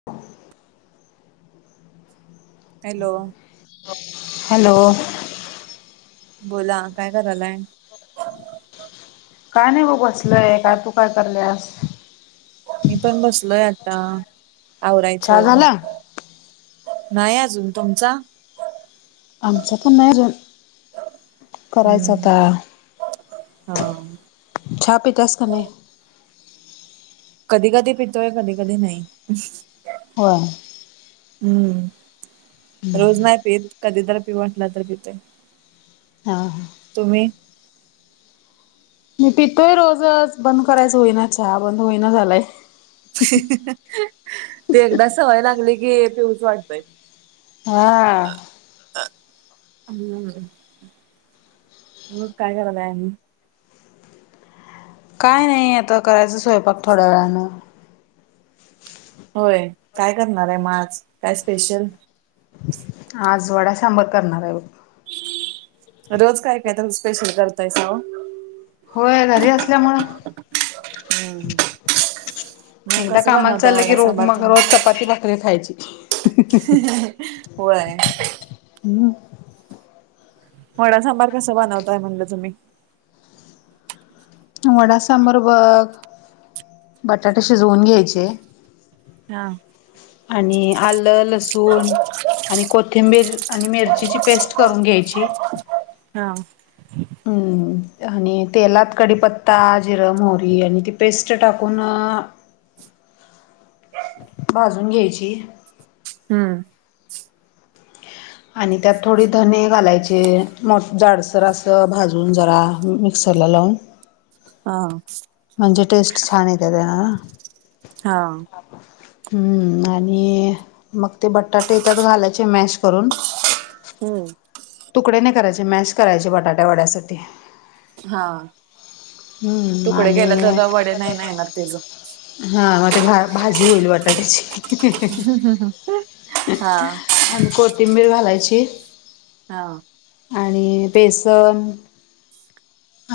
[inaudible] Hello hello बोला काय करायलाय काय नाही ब बसलय काय तू काय करलंस? मी पण बसलोय आता आवरायच. चहा झाला? नाही अजून तुमचा? आमचा पण नाई अजून करायच हम्म आता ह छहा पितीयास का नाही? कधी कधी पितोय, कधी कधी नाही. होय हम्म, रोज नाही पित कधी तर पिऊ वाटला तर पिते. आ हा. तुम्ही मी पितोय रोजच बंद करायच होईना चहा बंद होईना झालाय. ते एकदा सवय लागली की पेऊच वाटतय हा. मग काय करालाय आणि? काय नाही आता करायचं स्वयंपाक थोड्या वेळानं. होय काय करणार आहे म आज काय स्पेशल? आज वडा सांबर करणार आहे बघ रोज काय काय तर स्पेशल करतायसा ओ होय घरी असल्यामुळे हम्म मग एकदा कसं कामाला बनवताय चाललं की वडा रोग सांबार मग तुम्ही रोज च पाती भाकरी खायची होय. हम्म वडा सांबार कसं बनवताय म्हणलं तुम्ही वडा सांबर बघ, बटाटे शिजवून घ्यायचे. हा आणि आलं लसूण आणि कोथिंबीर आणि मिरचीची पेस्ट करून घ्यायची हा. [inaudible] हम्म आणि तेलात कडीपत्ता जिरं मोहरी आणि ती पेस्ट टाकून भाजून घ्यायची. हम्म. आणि त्यात थोडी धने घालायचे मो जाडसर असं भाजून जरा मिक्सरला लावून हा म्हणजे टेस्ट छान येते त्याला ना. हा हम्म आणि मग ते बटाटे त्यात घालायचे मॅश करून हम्म तुकडे नाही करायचे मॅश करायचे बटाट्या वड्यासाठी हा हम्म तुकडे गेला आणि जरा वडे नाही नाही येणार तेज हा म ते भा भाजी होईल बटाट्याची हा. आणि कोथिंबीर घालायची हा आणि बेसन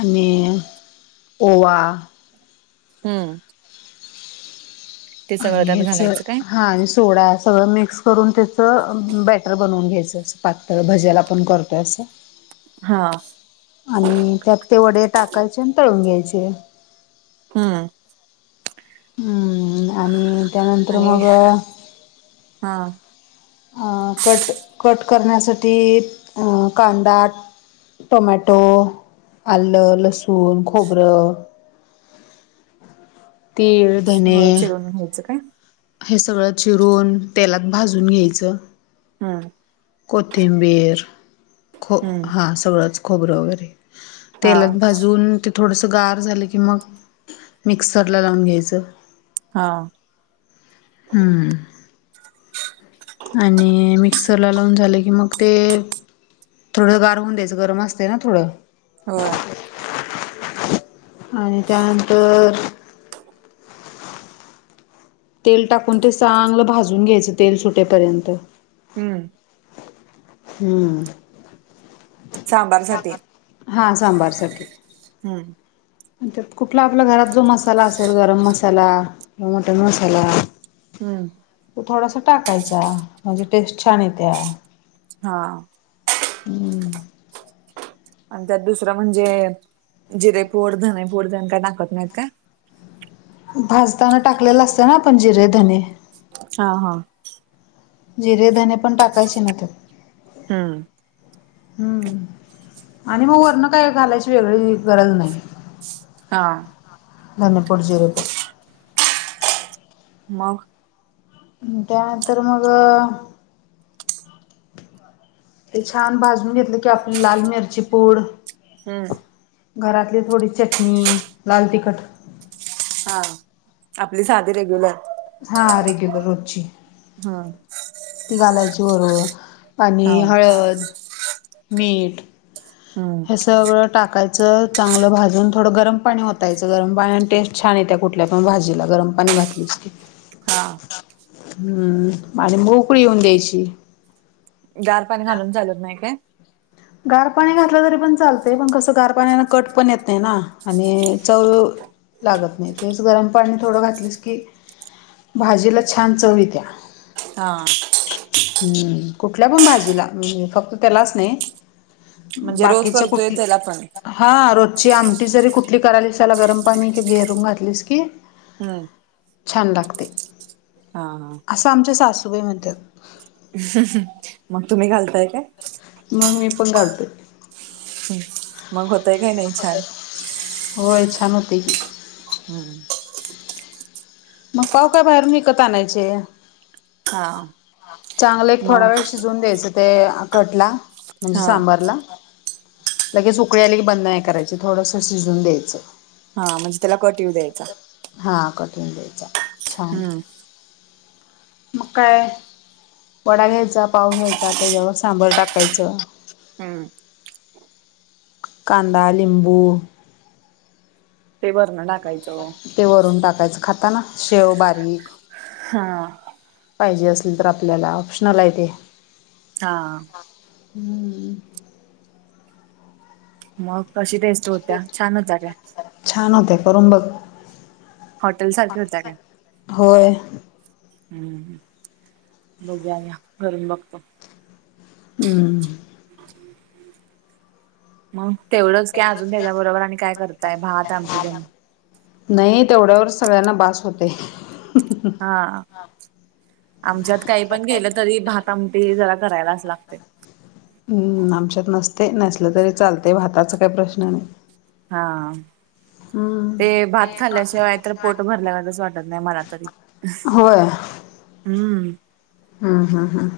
आणि ओवा हम्म. ते सगळं आणि त्यात हेच घालायचं काय? हा आणि सोडा सगळं मि क्स करून त्याच बॅटर बनवून घ्यायच असं पातळ भज्याला आपण करतोय असं हा. आणि त्यात ते वडे टाकायचे आणि तळून घ्यायचे. हां. उम आणि त्यानंतर आणि मग हा आं कट कट अ करण्यासाठी कांदा टोमॅटो, आलं, लसूण, खोबरं तीळ धने सगळं चिरून घ्यायचं काय? हे सगळं चिरवून तेलात भाजून घ्यायचं हा. कोथिंबीर खो हम्म हां सगळंच खोबरं वगैरे हा तेलात भाजून ते थोडंसं गार झालं की मग मिक्सरला लावून घ्यायचं. हा. हम्म आणि मिक्सर ला लावून झाले की मग ते थोडं गार होऊन द्यायचं गरम असते ना थोडं होय आणि त्यानंतर तेल टाकून ते सांगलं भाजून घ्यायचं तेल सुटेपर्यंत हम्म. हम्म. सांभरसाठी हां हम्म. मग त्यात कुठला आपल्या घरात जो मसाला असेल गरम मसाला, मटन मसाला हम्म. ते थोडासा टाकायचा म्हणजे टेस्ट छान येतेया. हा. हम्म. आणि त्यात दुसरं म्हणजे जिरे पोड, धने पोड तेन काय टाकत नाहीत काय? भाजताना टाकलेलं असतं ना आपण जिरे, धने हा हा. जिरे, धने पण टाकायचे ना ते. हम्म. हम्म. आणि मग वरनं काय घालायची वेगळी गरज नाही. हा. धनेपूड, जिरेपूड मग त्यानंतर मग ते छान भाजून घेतलं की आपली लाल मिरची पूड हम्म घरातली थोडी चटणी लाल तिखट हा आपली साधी रेग्युलर हा रेग्युलर रोजची हा ती घालायची बरोबर आणि हा हळद, मीठ हम्म. हे सगळं टाकायचं चांगलं भाजून थोडं गरम पाणी ओतायचं गरम पाण्या आणि टेस्ट छान येत्या कुठल्या पण भाजीला गरम पाणी घातलीस की. हां. हम्म माझ मोकळी येऊन द्यायची गार पाणी घालून चालत नाही काय? गार पाणी घातलं तरी पण चालत पण कसं गार पाण्यान कट पण येत नाही ना आणि चव लागत नाही तेच गरम पाणी थोडं घातलंस की भाजीला छान चव येतीया हा हम्म कुठल्या पण भाजीला म्हणजे फक्त त्यालाच नाही म्हणजे रोज बाकीच्या करतोय त्याला पण कुठल्या हा रोजची आमटी जरी कुठली करायलीस त्याला गरम पाणी कि घेरून घातलीस की हम् छान लागतंय हा हा असं आमच्या सासूबाई म्हणतेत मग तुम्ही घालताय काय? मग मी पण घालतोय ह् मग होतय काही नाही छान होय छान होतय की हम्म मग पाव काय बाहेरून विकत आणायचे हा चांगलं एक थोडा मग वेळ शिजून द्यायचं ते कटला म्हणजे हा सांबरला. लगेच उकळी आली की बंद नाही करायच थोडंसं शिजवून द्यायचं. हा म्हणजे त्याला कट येऊ द्यायचा हा कट येऊन द्यायचं छान हम्म मग काय वडा घ्यायचा पाव घ्यायचा त्याच्यावर सांबर टाकायचं. हम्म. कांदा लिंबू ते वरन टाकायचं ते वरून टाकायचं खाताना शेव बारीक. हां पाहिजे असेल तर आपल्याला ऑप्शनल आहे ते हा हम्म मग कशी टेस्ट होतीया छान होतीया काय? छान होतय करून बघ हॉटेल सारख्या होत्या काय? होय. हम्म बघूया ग्या करून बघतो. हम्म [inaudible] मग तेवढंच की अजून त्याच्याबरोबर आणि काय करताय भात आमटी तेन नाही तेवढ्यावर सगळ्यांना बास होतंय. हा आमच्यात काही पण गेलं तरी भात आमटी जरा करायलाच लागतय. हम्म आमच्यात नसते नसलं तरी चालते भाताचा काही प्रश्न नाही. हा ते हम्म भात खाल्ल्याशिवाय तर पोट भरल्या आहे असं वाटत नाही मला तरी. होय. हम्म. हम्म हम्म हम्म.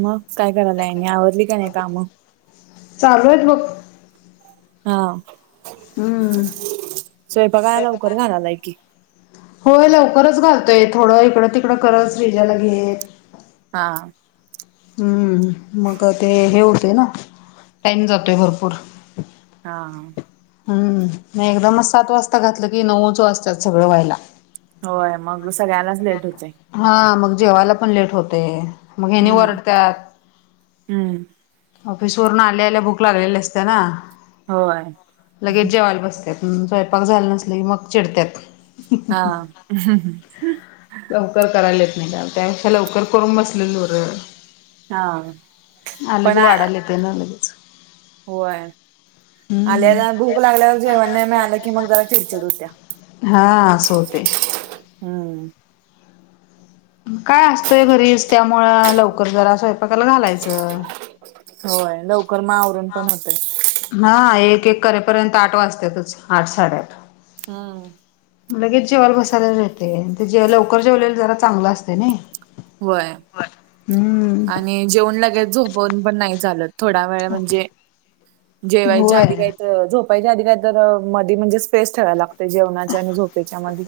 मग काय करायला आहे आवरली का नाही काम. चालू आहेत बघ. हा. हम्म. स्वयंपाकाला लवकर घालालाय की. होय लवकरच घालतोय थोडं इकडं तिकडं करच [unintelligible] घे हा. हम्म, मग ते हे होतय ना टाइम जातोय भरपूर. हा हा. हम्म हम्म नाही एकदमच सात वाजता घातलं की नऊच वाजतात सगळं व्हायला. होय मग सगळ्यालाच लेट होतंय. हा मग जेवायला पण लेट होते मग ह्यानी हम्म वरडत्यात. हम्म ऑफिस वरून आल्या आल्या बुक लागलेली असते ना होय लगेच जेवायला बस्त्यात, स्वयंपाक झालं नसले की मग चिडत्यात. हा. लवकर करायलाेत नाही का त्यापेक्षा लवकर करून बसलेलो बरं आहे. हा आलगी पण वाढायला येते ना लगेच. होय आल्याला हम्म भूक लागल्यावर जेवण नाही मिळालं की मग जरा चिडचिड होत्या. हा असं होते. हम्म. म काय असतंय घरीच त्यामुळं लवकर जरा स्वयंपाकाला घालायचं. होय लव हा एक एक करेपर्यंत आठ वाजतेतच आठ साडेआठ. हा. लगेच जेवाला बसायला येते ते जे लवकर जेवलेल जरा चांगलं असते नये. वय आणि जेवण लगेच झोपून पण नाही चालत. थोडा वेळ म्हणजे जेवायच्या होय आदी काही त झोपायच्या आदी काही तर मधी म्हणजे स्पेस ठेवायला लागतय जेवणाच्या आणि झोपेच्या मधी.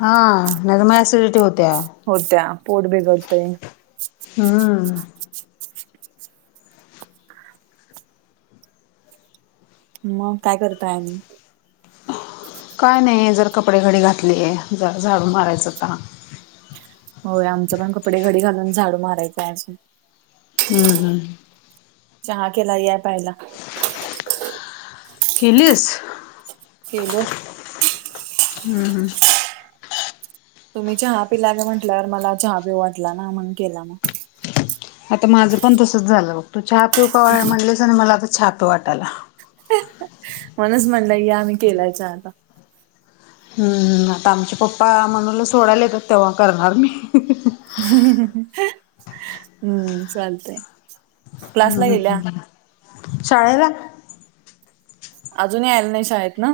हा नाही तर म एसिडिटी होत्या. होत्या पोट बिघडतय. हम्म. म काय करताय आणि? काय नाही जर कपडे घडी घातली आहे ज झाडू मारायचं होता. होय आमचा पण कपडे घडी घालून झाडू मारायचं असो. हम्म हम्म. चहा केला या प्यायला. केलीस केलो. हम्म हम्म. तुम्ही चहा पिलानी म्हंटल्यावर मला चहा पिऊ वाटला ना म्हणून केला ना. आता माझं पण तसच झालं बघ तू चहा पिव का म्हणलेस आणि मला आता चहा पिऊ वाटायला. म्हणच म्हणलंय आम्ही केलायच आता. हम्म हम्म आता आमचे पप्पा मनूला सोडायला येतात तेव्हा करणार मी. हम्म चालतय. हम्म हम्म शाळेला अजूनही आयला नाही शाळेत ना?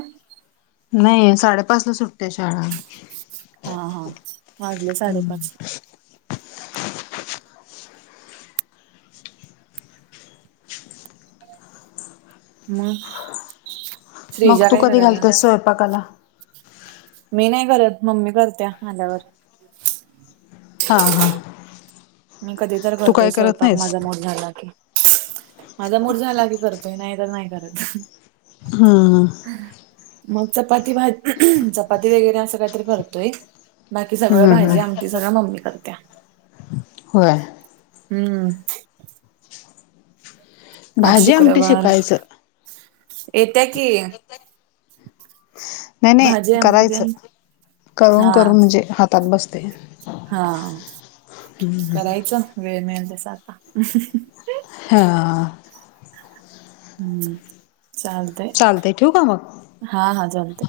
नाय साडेपाच ला सुटते शाळा. हा हा वाजले साडे पाच. [inaudible] म मग श्रीजा तू काय कधी करायला? घालतेस स्वयंपाकाला मी नाही करत मम्मी करत्या आल्यावर. हा हा. मी कधी तर तू करतोय काय करत स्वयंपाक नाहीस माझा मुड झाला की. माझा मूड झाला की करतोय नाही तर नाही करत. हा. मग चपाती भात चपाती वगेरे असं काहीतरी करतोय. बाकी सगळं हम्म हम्म भाजी आमटी सगळं मम्मी करत्या. होय. हम्म. आज भाजी आमटी शुक्रवार शिकायचं येत्या की. नाही नाही भाजी आमटी करायचं तेन करून हा करून म्हणजे हात तात बसते. हा करायचं वेळ मिळेल जसं आता. हां. हम्म चाल चालतय ठेऊ का मग? हा हा जालते.